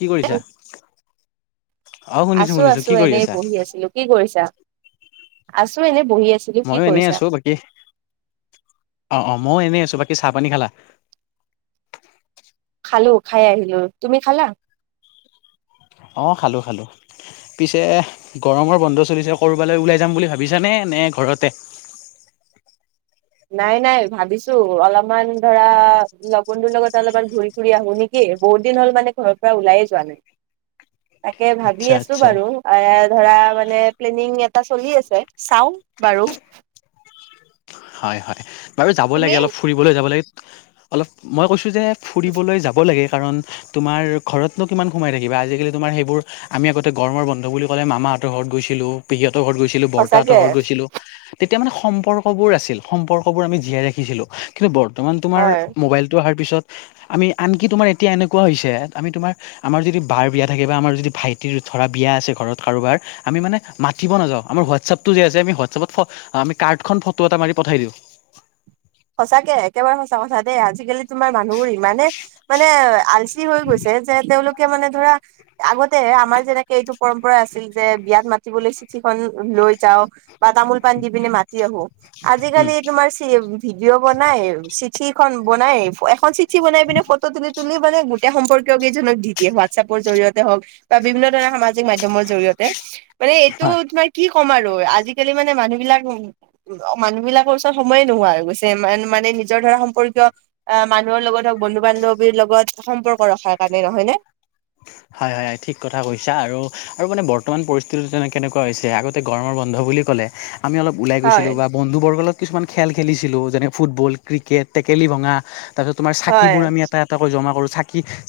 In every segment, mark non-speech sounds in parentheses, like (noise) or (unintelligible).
কি কৰিছা? অ শুনিছো আছো শুনিছো আছো কি কৰি এনেই আছা? বহি আছিলো। কি কৰিছা? আছো এনে বহি আছিলো কি ময়ো এনেই কৰিছা আছো বাকী অ' অ'। মই এনেই আছো বাকী চাহ পানী খালা? খালো খাই আহিলো তুমি খালা? অ', খালো খালো। পিছে গৰমৰ বন্ধ চলিছে কৰবালৈ ওলাই যাম বুলি ভাবিছাানে নে ঘৰতে। (inaudible) নাই নাই ভাবিছো অলপমান ধৰা লগৰটোৰ লগত অলপমান ঘূৰি ফুৰি আহো নেকি। বহুত দিন হ'ল মানে ঘৰৰ পৰা ওলাই যোৱা নাই। (inaudible) তাকে ভাবি আচ্ছা আছো আচ্ছা বাৰু। ধৰা মানে প্লেনিং এটা চলি আছে চাও বাৰু। হয় হয় বাৰু যাব তুমি লাগে অলপ ফুৰিবলৈ যাব লাগে অলপ মই কৈছো। যে ফুৰিবলৈ যাব লাগে। কাৰণ তোমাৰ ঘৰতনো কিমান সোমাই থাকিবা। আজিকালি তোমাৰ সেইবোৰ আমি আগতে গৰমৰ বন্ধ বুলি ক'লে মামা হঁতৰ ঘৰত গৈছিলো পেহীহঁতৰ ঘৰত গৈছিলো বৰৰতাহঁতৰ সঁচাকে ঘৰত গৈছিলো তেতিয়া মানে সম্পৰ্ক বোৰ আছিল। সম্পৰ্কবোৰ আমি জীয়াই ৰাখিছিলো। কিন্তু বৰ্তমান তোমাৰ হয় মোবাইলতটো অহাৰ পিছত আমি আনকি তোমাৰ এতিয়া এনেকুৱা হৈছে আমি তোমাৰ আমাৰ যদি বাৰ বিয়া থাকে বা আমাৰ যদি ভাইটিৰ ধৰা বিয়া আছে ঘৰত কাৰোবাৰ আমি মানে মাতি নাযাওঁ আমাৰ হোৱাটছএপতটো যে আমি হোৱাটছাপ আমি কাৰ্ডখন ফটো এটা মাৰি পঠাই দিলো। সঁচাকে একেবাৰে সঁচা কথা দেই আজিকালি তোমাৰ মানুহবোৰ মানে মানে আলচি হৈ গৈছে যে তেওঁলোক মানে ধৰা আগতে আমাৰ যেনেকে এইটো পৰম্পৰা আছিল যে বিয়াত মাতিবলৈ চিঠিখন লৈ যাওঁ। বা তামোল পাণ দি পিনে মাতি আহো আজিকালি উম, তোমাৰ চ ভিডিঅ' বনাই চিঠিখন বনাই এখন চিঠি বনাই পিনে ফটো তোলি তুমি মানে গোটেই সম্পৰ্কীয় কেইজনক দি দিয়ে হোৱাটছএপৰ জৰিয়তে হওক বা বিভিন্ন ধৰণৰ সামাজিক মাধ্যমৰ জৰিয়তে। মানে এইটো তোমাৰ কি ক'ম আৰু আজিকালি মানে মানুহ বিলাক মানুহবিলাকৰ ওচৰত সময়ে নোহোৱা হৈ গৈছে। মানে নিজৰ ধৰা সম্পৰ্কীয় আহ মানুহৰ লগত হওক বন্ধু বান্ধৱীৰ লগত সম্পৰ্ক ৰখা। কাৰণে নহয় নে? হয় হয় ঠিক কথা কৈছা আৰু আৰু মানে বৰ্তমান পৰিস্থিতিতো তেনে কেনেকুৱা হৈছে আগতে গৰমৰ বন্ধ বন্ধ বুলি ক'লে আমি অলপ ওলাই হয় গৈছিলোঁ বা বন্ধুবৰ্গ লগত কিছুমান খেল খেলিছিলো যেনে ফুটবল ক্ৰিকেট টেকেলি ভঙা। তাৰপিছত আমি হয়। চাকিবোৰ এটা এটাকৈ আমি এটা জমা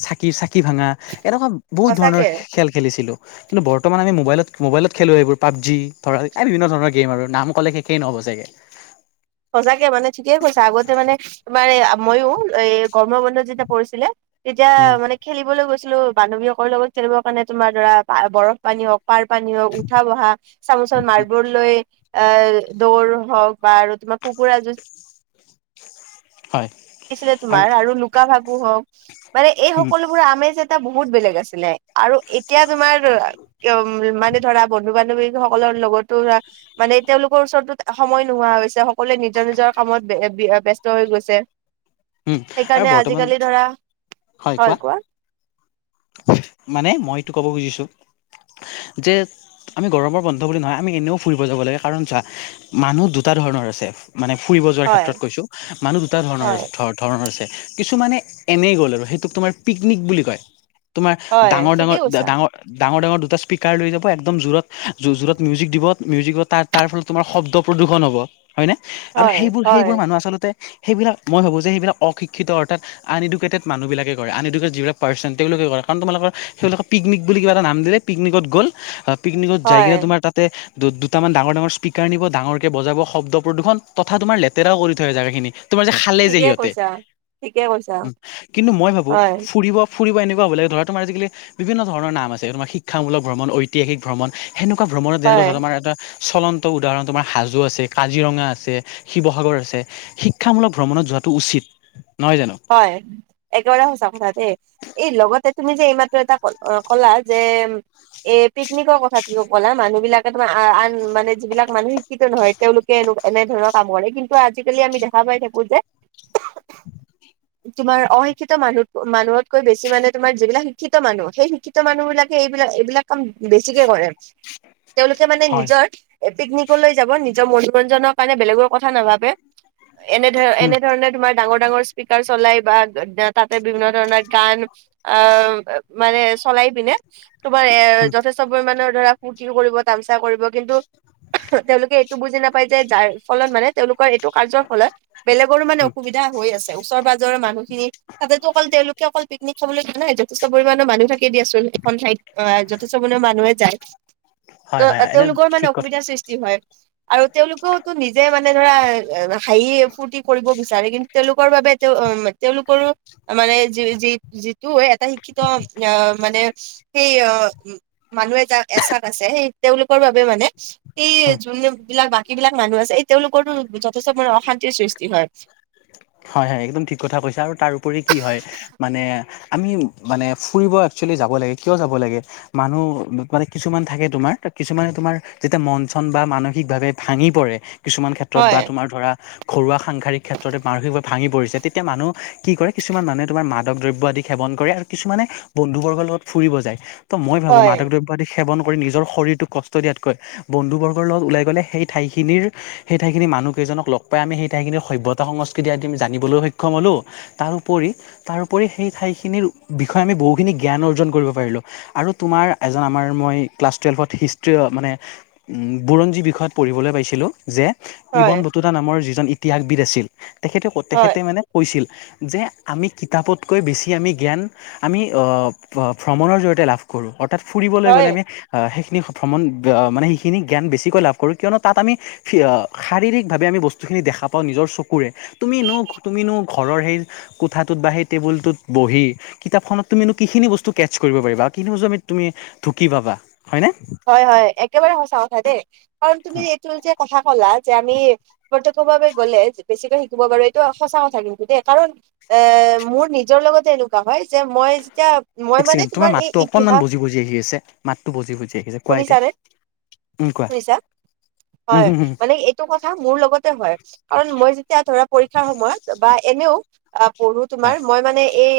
চাকি চাকি ভা এনেকুৱা বহুত ধৰণৰ সঁচাকে খেল খেলিছিলো। কিন্তু বৰ্তমান আমি মোবাইলত মোবাইলত খেলো। এইবোৰ পাবজি ধৰা এই বিভিন্ন ধৰণৰ গেম আৰু নাম ক'লে শেষেই নহ'ব। সঁচাকে। সঁচাকে মানে ঠিকে কৈছা। আগতে মানে তোমাৰ এই ময়ো এই গৰমৰ বন্ধত যেতিয়া পৰিছিলে। তেতিয়া উম, মানে খেলিবলৈ গৈ ছিলো। বান্ধৱীসকল লগত খেলিবৰ কাৰণে তোমাৰ ধৰা বৰফ পানী হওঁক, পাৰ পানী হওঁক, উঠা বহা, চামুচত মাৰ্বল লৈ, এ দৌৰ হওঁক বা আৰু তোমাৰ কুকুৰা যুজ, হয় ছিলে তোমাৰ আৰু লুকা-ভাকু হওঁক। মানে এই উম, সকলোবোৰ আমেজ এটা ব বহুত বেলেগ আছিলে আৰু এতিয়া তোমাৰ উ মানে ধৰা বন্ধু বান্ধৱীসকলৰ লগতো ধ মানে তেওঁলোকৰ ওচৰতো সময় নোহোৱা হৈছে সকলোৱে নিজৰ নিজৰ কামত ব্যস্ত হৈ গৈছে। উম আৰু সেইকাৰণে বৰ্তমান আজিকালি ধৰা হয় কোৱা মানে মই এইটো ক'ব খুজিছো যে আমি গৰমৰ বন্ধ বুলি নহয় আমি এনেও ফুৰিব যাব লাগে কাৰণ য মানুহ দুটা ধৰণৰ আছে। মানে ফুৰিব যোৱাৰ ক্ষেত্ৰত হয় কৈছো। মানুহ দুটা হয় ধৰণৰ ধৰণৰ আছে। কিছুমানে এনেই গ'ল আৰু সেইটোক তোমাৰ পিকনিক বুলি কয়। তোমাৰ হয় ডাঙৰ -ডাঙৰ ঠিকেই কৈছা -ডাঙৰ -ডাঙৰ- ডাঙৰ দুটা স্পীকাৰ লৈ যাব একদম জোৰত জোৰত মিউজিক দিব মিউজিক তাৰ তাৰ ফলত তোমাৰ শব্দ প্ৰদূষণ হ'ব। হয় নে? আৰু হয় সেইবোৰ, হয় সেইবোৰ মানুহ আচলতে সেইবিলাক মই ভাবোঁ যে সেইবিলাক অ- শিক্ষিত অৰ্থাৎ আনএডোকেটেড মানুহবিলাক কৰে। আনএডোকেটেড যিবিলাক পাৰৰ্চন তেওঁলোকে কৰে কাৰণ তোমালোকৰ সেইবিলাকক পিকনিক বুলি কিবা এটা নাম দিলে পিকনিকত গ'ল। পিকনিকত যায় হয় কিনে তোমাৰ তাতে দুটামান ডাঙৰ ডাঙৰ স্পীকাৰ নিব ডাঙৰকৈ বজাব শব্দ প্ৰদূষণ তথা তোমাৰ লেতেৰাও কৰি থয় আহে জেগাখিনি। তোমাৰ যে খালে যে ঠিকে সিহঁতে কৈছা ঠিকে কৈছা কিন্তু মই ভাবোঁ হয় ফুৰিব ফুৰিব এনেকুৱা হ'ব লাগে ধৰা তোমাৰ আজিকালি বিভিন্ন ধৰণৰ নাম আছে তোমাৰ শিক্ষামূলক ভ্ৰমণ, ঐতিহাসিক ভ্ৰমণ। সেনেকুৱা ভ্ৰমণ ত হয় যেনেকুৱা তোমাৰ এটা চলন্ত উদাহৰণ তোমাৰ হাজো আছে, কাজিৰঙা আছে, শিৱসাগৰ আছে শিক্ষামূলক ভ্ৰমণত যোৱাত টো উচিত। নহয় জানো? হয় একেবাৰে সঁচা কথা দেই। এই লগতে তুমি যে এইমাত্ৰ এটা ক ক'লা যে এ পিকনিকৰ কথাটো ক'লা মানুহ বিলাকে তোমাৰ আন মানে যিবিলাক মানুহ শিক্ষিত নহয় তেওঁলোকে এনে ধৰণৰ কাম কৰে। কিন্তু আজিকালি আমি দেখা পাই থাকো যে (inaudible) তোমাৰ অশিক্ষিত মানুহ মানুহতকৈ বেছি মানে তোমাৰ যিবিলাক শিক্ষিত মানুহ সেই শিক্ষিত মানুহ বিলাকে এইবিলাক এইবিলাক কাম বেছিকে কৰে। তেওঁলোকে মানে হয় নিজৰ পিকনিকলৈ যাব নিজৰ মনোৰঞ্জনৰ কাৰণে বেলেগৰ কথা নাভাবে এনে ধৰ উম, এনেধৰণে তোমাৰ ডাঙৰ ডাঙৰ স্পীকাৰ চলাই বা তাতে বিভিন্ন ধৰণৰ গান আহ মানে চলাই পিনে তোমাৰ এৰ উম, যথেষ্ট পৰিমণৰ ধৰা ফূৰ্তিও কৰিব, তামচা কৰিব কিন্তু তেওঁলোকে এইটো বুজি নাপায় যে যাৰ ফলত মানে তেওঁলোকৰ টো কাৰ্যৰ ফলত বেলেগৰো মানে উম, অসুবিধা হৈ আছে। ওচৰ পাজৰ মানুহখিনি। তাতেতো অকল তেওঁলোকে অকল (inaudible) খাবলৈ যোৱা নাই যথেষ্ট পৰিমাণৰ মানুহ থাকে দিয়াচোন এখন ঠাইত অ যথেষ্ট পৰিমাৰ মানুহে যায়। ত হয়, হয়, এনে তেওঁলোকৰ মানে ঠিক কথা অসুবিধাৰ সৃষ্টি হয় আৰু তেওঁলোকেওতো নিজে মানে ধৰা হাঁহি ফূৰ্তি কৰিব বিচাৰে। কিন্তু তেওঁলোকৰ বাবে তেওঁ তেওঁলোকৰো মানে যি যি যিটো এটা শিক্ষিত আহ মানে সেই অ মানুহে যাক এচাক আছে সেই তেওঁলোকৰ বাবে মানে এই যোন বিলাক বাকী বিলাক মানুহ আছে এই তেওঁলোকৰো যথেষ্ট মানে অশান্তিৰ সৃষ্টি হয়। হয় (inaudible) হয়, হয় একদম ঠিক কথা কৈছে আৰু তাৰপৰি কি হয় মানে আমি মানে ফুৰিব একচোৱেলি যাব লাগে। কিয় যাৱ লাগে? মানুহ কিছুমান থাকে তোমাৰ কিছুমানে তোমাৰ যেতিয়া মন চন বা মানসিক ভাৱে ভাঙি পৰে। কিছুমান ক্ষেত্ৰত বা হয় তোমাৰ ধৰা ঘৰুৱা সাংসাৰিক ক্ষেত্ৰ তে মানসিকভাৱে ভাঙি পৰিছে। তেতিয়া মানুহ কি কৰে কিছুমান মানুহে তোমাৰ মাদক দ্ৰব্য আদি সেৱন কৰে আৰু কিছুমানে বন্ধুবৰ্গৰ লগত ফুৰিব যায়। ত' মই ভাবো হয় মাদক দ্ৰব্য সেৱন কৰি নিজৰ শৰীৰটোক কষ্ট দিয়াতকৈ বন্ধুবৰ্গৰ লগত ওলাই গ'লে সেই ঠাই সেই ঠাই মানুহকেইজনক লগ পাই আম সেই ঠাইখিনিৰ সভ্যত সংস্কৃতি আদি আমি জানিবলৈ সক্ষম হ'লো। তাৰোপৰি তাৰোপৰি সেই ঠাইখিনিৰ বিষয়ে আমি বহুখিনি জ্ঞান অৰ্জন কৰিব পাৰিলোঁ আৰু তোমাৰ এজন আমাৰ মই ক্লাছ টুৱেল্ভত হিষ্ট্ৰি মানে বুৰঞ্জী বিষয়ত পঢ়িবলৈ পাইছিলোঁ যে হয় ইবন বটুতা নামৰ যিজন ইতিহাসবিদ আছিল তেখেতে হয় তেখেতে মানে কৈছিল। যে আমি কিতাপতকৈ বেছি আমি জ্ঞান আমি ভ্ৰমণৰ জৰিয়তে লাভ কৰোঁ। অৰ্থা ৎ ফুৰিবলৈ গ'লে হয় আমি ভ্ৰমণ মানে সেইখিনি জ্ঞান বেছিকৈ লাভ কৰোঁ। কিয়নো তাত আমি শাৰীৰিকভাৱে আমি বস্তু দেখা পাওঁ নিজৰ চকু কুৰে তুমিনো তুমি য়নো ঘৰৰ সেই কোঠাটোত বা সেই টেবুলটোত বহি কিতাপখনত তুমিনো কিখিনি বস্তু কেটচ কৰিব পাৰিবা কিখিনি বস্তু আমি তুমি ঢুকি পাবা। হয়নে হয়, হয় একেবাৰে সঁচা কথা দেই কাৰণ তুমি এইটো যে আশা কলা যে আমি প্ৰত্যক্ষভাৱে গলে বেছিকৈ শিকিব পাৰো এইটো সঁচা কথা কিন্তু দেই। কাৰণ এ মোৰ নিজৰ লগতে এনেকুৱা হয় যে মই যেতিয়া মই এক মানে চেকেণ্ড তোমাৰ এই মাতটো অকনমান ইতিহাস বজি বজি আহি আছে মাতটো বজি বুজি আহি আছে কোৱা এতিয়া। শুনিছানে উম, কোৱা। শুনিছা উম হয় হুম হুম মানে এইটো কথা মোৰ লগতে হয়। কাৰণ মই যেতিয়া ধৰা পৰীক্ষাৰ সময়ত বা এনেও পঢ়ো তোমাৰ হয় মই মানে এই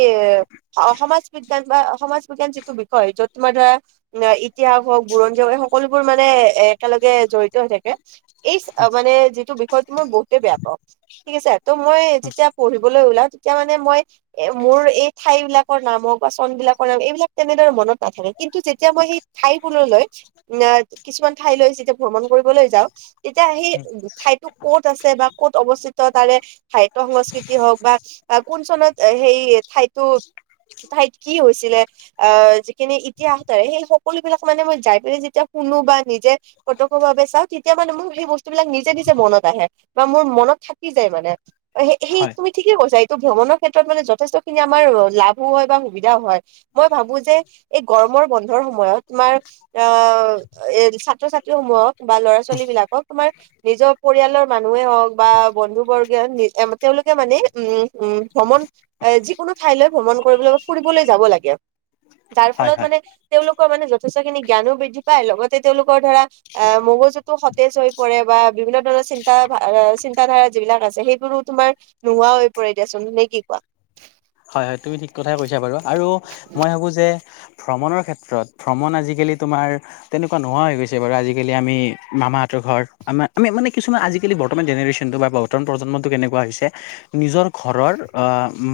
সমাজ বিজ্ঞান বা সমাজ বিজ্ঞান যিটো বিষয় য'ত তোমাৰ ধৰা ইতিহাস হওক বুৰঞ্জ হওক এই সকলো বোৰ মানে এ একেলগে জড়িত হৈ থাকে। এই মানে যিটো বিষয়ো মই বহুতেই বেয়া পাওঁ ঠিক আছে। ত' মই উম, যেতিয়া পঢ়িবলৈ ওলাও তেতিয়া মানে মই এ মোৰ এই ঠাইবিলাকৰ নাম হওক বা চন বিলাকৰ নাম এইবিলাক তেনেদৰে মনত নাথাকে। কিন্তু যেতিয়া যেতিয়া মই সেই ঠাইবোৰলৈ আহ কিছুমান ঠাইলৈ যেতিয়া ভ্ৰমণ কৰিবলৈ যাওঁ। তেতিয়া সেই উম, ঠাইবোৰ ক'ত আছে বা ক'ত অৱস্থিত তাৰে সাহিত্য সংস্কৃতি হওক বা কোন চনত সেই ঠাইতো ঠাইত কি হৈছিলে আহ যিখিনি ইতিহাস সেই সকলো বিলাক মানে মই যাই পিনে যেতিয়া শুনো বা নিজে প্ৰত্যক্ষৰ বাবে চাওঁ তেতিয়া মানে মোৰ সেই বস্তু বিলাক নিজে নিজে মনত আহে বা মোৰ মনত থাকি যায় মানে অ সেই হয় তুমি ঠিকে কৈছা ত' ভ্ৰমণৰ ক্ষেত্ৰত মানে যথেষ্টখিনি আমাৰ লাভো হয় বা সুবিধাও হয় মই ভাবো যে এই গৰমৰ বন্ধৰ সময়ত তোমাৰ আহ এ ছাত্ৰ ছাত্ৰী সমূহক বা ল'ৰা ছোৱালীবিলাকক তোমাৰ নিজৰ পৰিয়ালৰ মানুহ মানুহে হওক বা বন্ধু বৰ্গে নি তেওঁওলোকে মানে উম উম, ভ্ৰমণ যিকোনো ঠাইলৈ ভ্ৰমণ কৰিবলৈ ফুৰিবলৈ যাব লাগে। যাৰ হয় ফলত হয় মানে তেওঁলোকৰ মানে যথেষ্টখিনি জ্ঞানো বৃদ্ধি পায় লগতে তেওঁলোকৰ ধৰা অ' মগজুতো সতেজ হৈ পৰে বা বা বিভিন্ন ধৰণৰ চিন্তা চিন্ত ধাৰা যিবিলাক আছে সেইবোৰো তোমাৰ নোহোৱা হৈ পৰে এতিাচোন নে কি কোৱা? হয়, হয় তুমি ঠিক কথাই কৈছা বাৰু আৰু মই ভাবো যে ভ্ৰমণৰ ক্ষেত্ৰত ভ্ৰমণ আজিকালি তোমাৰ তেনেকুৱা নোহোৱা হৈ গৈছে বাৰু আজিকালি আমি মামাহতঁৰ ঘৰত আমি মানে কিছুমান আজিকালি বৰ্তমান জেনেৰেচনটো বা বৰ্তমান প্ৰজন্মটো কেনেকুৱা হৈছে নিজৰ ঘৰৰ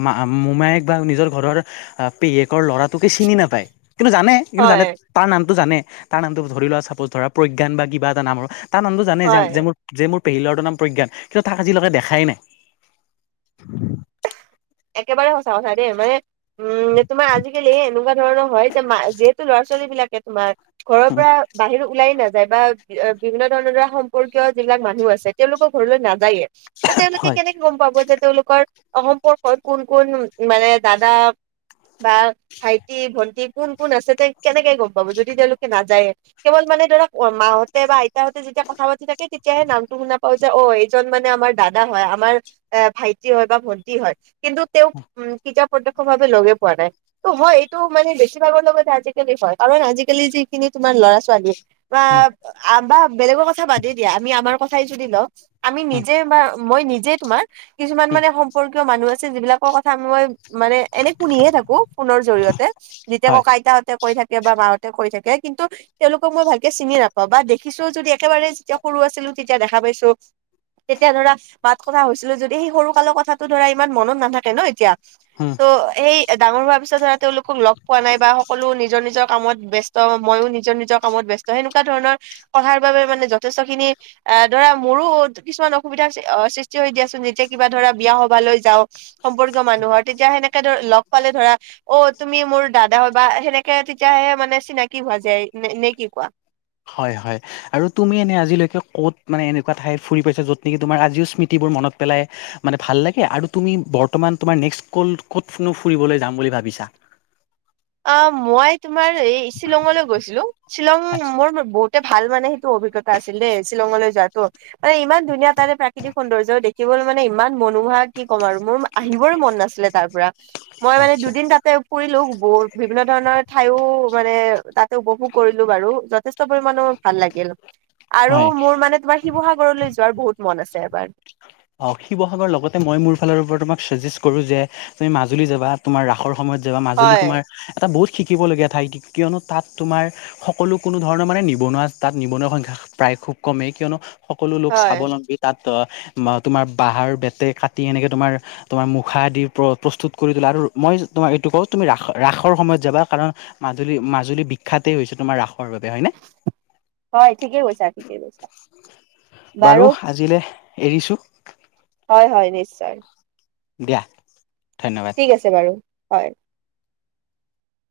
মা মোমায়েক বা নিজৰ ঘৰৰ পেহীয়েকৰ ল'ৰাটোকে চিনি নাপায়। কিন্তু জানে কিন্তু জানে হয় তাৰ নামটো জানে তাৰ নামটো ধৰি লোৱা চাপজ ধৰা প্ৰজ্ঞান বা কিবা এটা নামৰ তাৰ নামটো জানে হয় যে মোৰ মোৰ পেহীৰ ল'ৰটো নাম প্ৰজ্ঞান কিন্তু তাক আজিলৈকে দেখাই নাই। একেবাৰে সঁচা কথা দেই মানে উম তোমাৰ আজিকালি এনেকুৱা ধৰণৰ হয় যে যিহেতু ল'ৰা ছোৱালী তোমাৰ ঘৰৰ পৰা বাহিৰ ওলাই নাযায় বা বিভিন্ন ধৰণৰ সম্পৰ্কীয় যিবিলাক মানুহ আছে তেওঁলোকৰ ঘৰলৈ নাযায়ে ত' তেওঁলোকে হয় কেনেকে গম পাব যে তেওঁলোকৰ সম্পৰ কোন কোন মানে দাদা বা ভাইটি, ভন্টি কোন কোন আছে তেওঁ কেনেকে গম পাব যদি তেওঁওলোকে নাযায়ে কেৱল মানে ধৰক মাহঁতে বা আইতাহঁতে যেতিয়া কথা পাতি থাকে তেতিয়াহে নামটো শুনা পাওঁ যে অ' এইজন মানে আমাৰ দাদা। দাদা হয়, আমাৰ এ, ভাইটি হয় বা ভন্টি হয়। কিন্তু তেওঁক উম, কিতা প্ৰত্যক্ষভাৱে লগে পোৱা নাই ত' মই এইটো মানে বেছিভাগৰ লগত আজিকালি হয়। কাৰণ আজিকালি যিখিনি তুমাৰ ল'ৰা ছোৱালী বা উম, বা বেলেগৰ কথা বাদেই দিয়া আমি আমাৰ কথাই যদি লওঁ। আমি উম, নিজে বা মই নিজে তোমাৰ কিছুমান উম, মানে সম্পৰ্কীয় মানুহ আছে যিবিলাকৰ কথা মই মানে এনে শুনিহে থাকোঁ ফোনৰ জৰিয়তে, যেতিয়া হয় ককা আইতাহঁতে কৈ থাকে বা মাহতে কৈ থাকে কিন্তু তেওঁলোকক মই ভালকে চিনি নাপাওঁ বা দেখিছো যদি একেবাৰে যেতিয়া সৰু সৰু আছিলোঁ তেতিয়া দেখা পাইছোঁ, তেতিয়া ধৰা বাত কথা হৈছিলে যদি সেই সৰু কালৰ কথাটো ধৰা ইমান মনত নাথাকে ন' এতিয়া, উম। ত' সেই ডাঙৰ হোৱাৰ পিছত ধৰা তেওঁলোকক লগ পোৱা নাই বা সকলো নিজৰ নিজৰ কামত ব্যস্ত, ময়ো নিজৰ নিজৰ কামত ব্যস্ত। ত' সেনেকুৱাধৰণৰ পৰাৰ বাবে মানে যথেষ্টখিনি আহ, ধৰা মোৰো কিছুমান অসুবিধা সৃষ্টি হৈ দিয়াচোন, যেতিয়া কিবা ধৰা বিয়া সভালৈ যাওঁ, সম্পৰ্কীয় মানুহৰ তেতিয়া সেনেকে ধৰা লগ পালে ধৰা অ' তুমি মোৰ দাদা হয় বা সেনেকে কে তেতিয়াহে মানে চিনাকি হোৱা যায় নে কি কোৱা? হয় হয় আৰু তুমি এনে আজিলৈকে ক'ত মানে এনেকুৱা ঠাই ফুৰি পাইছা য'ত নেকি তোমাৰ আজিও স্মৃতিবোৰ মনত পেলাই মানে ভাল লাগে আৰু তুমি বৰ্তমান তোমাৰ নেক্সট ক'ত ফুৰিবলৈ যাম বুলি ভাবিছা? আ মই তোমাৰ এই শ্বিলঙলৈ গৈছিলোঁ। শ্বিলং আচ্ছা মোৰ বহুতে ভাল মানে সেইটো অভিজ্ঞতা আছিল দেই, শ্বিলঙলৈ যোৱাটো, মানে ইমান ধুনীয়া তাৰে প্ৰাকৃতিক সৌন্দৰ্য দেখিবলৈ মানে ইমান মনোহৰা কি ক'ম আৰু মোৰ আহিবৰে মন নাছিলে তাৰ পৰা। মই মানে আচ্ছা দুদিন তাতে পৰিলোঁ বহুত বিভিন্ন ধৰণৰ ঠাইও মানে তাতে উপভোগ কৰিলোঁ বাৰু। যথেষ্ট তবোৰ মানুহক ভাল লাগিল। আৰু হয়। মোৰ মানে তোমাৰ শিৱসাগৰলৈ যোৱাৰ বহুত মন আছিল। (unintelligible) অ' শিৱসাগৰ, লগতে মই মোৰ ফালৰপৰা তোমাক চাজেষ্ট কৰোঁ যে তুমি মাজুলী যাবা তোমাৰ ৰাসৰ সময়ত যাবা, মাজুলী হয় তোমাৰ এটা বহুত শিকিবলগীয়া ঠাই, কিয়নো তাত তোমাৰ সকলো কোনোধৰণৰ মানে নিবনুৱা তাত নিবনুৱা সংখ্যা প্ৰায় খুব কমেই কিয়নো সকলো লোক হয় স্বাৱলম্বী তাত অ বা তোমাৰ বাঁহৰ, বেতে কাটি এনেকে তোমাৰ তোমাৰ মুখা আদি প্ৰস্তুত কৰি তুলে আৰু মই তোমাক এইটো কওঁ তুমি ৰাস-ৰাসৰ সময়ত যাবা কাৰণ মাজুলী মাজুলী বিখ্যাতেই হৈছে তোমাৰ ৰাস সৰ বাবে হয়নে? হয় ঠিকেই কৈছা, ঠিকেই কৈছা। বাৰু এৰিছোঁ। হয় হয় নিশ্চয়। দিয়া। ধন্যবাদ ঠিক আছে বাৰু হয়।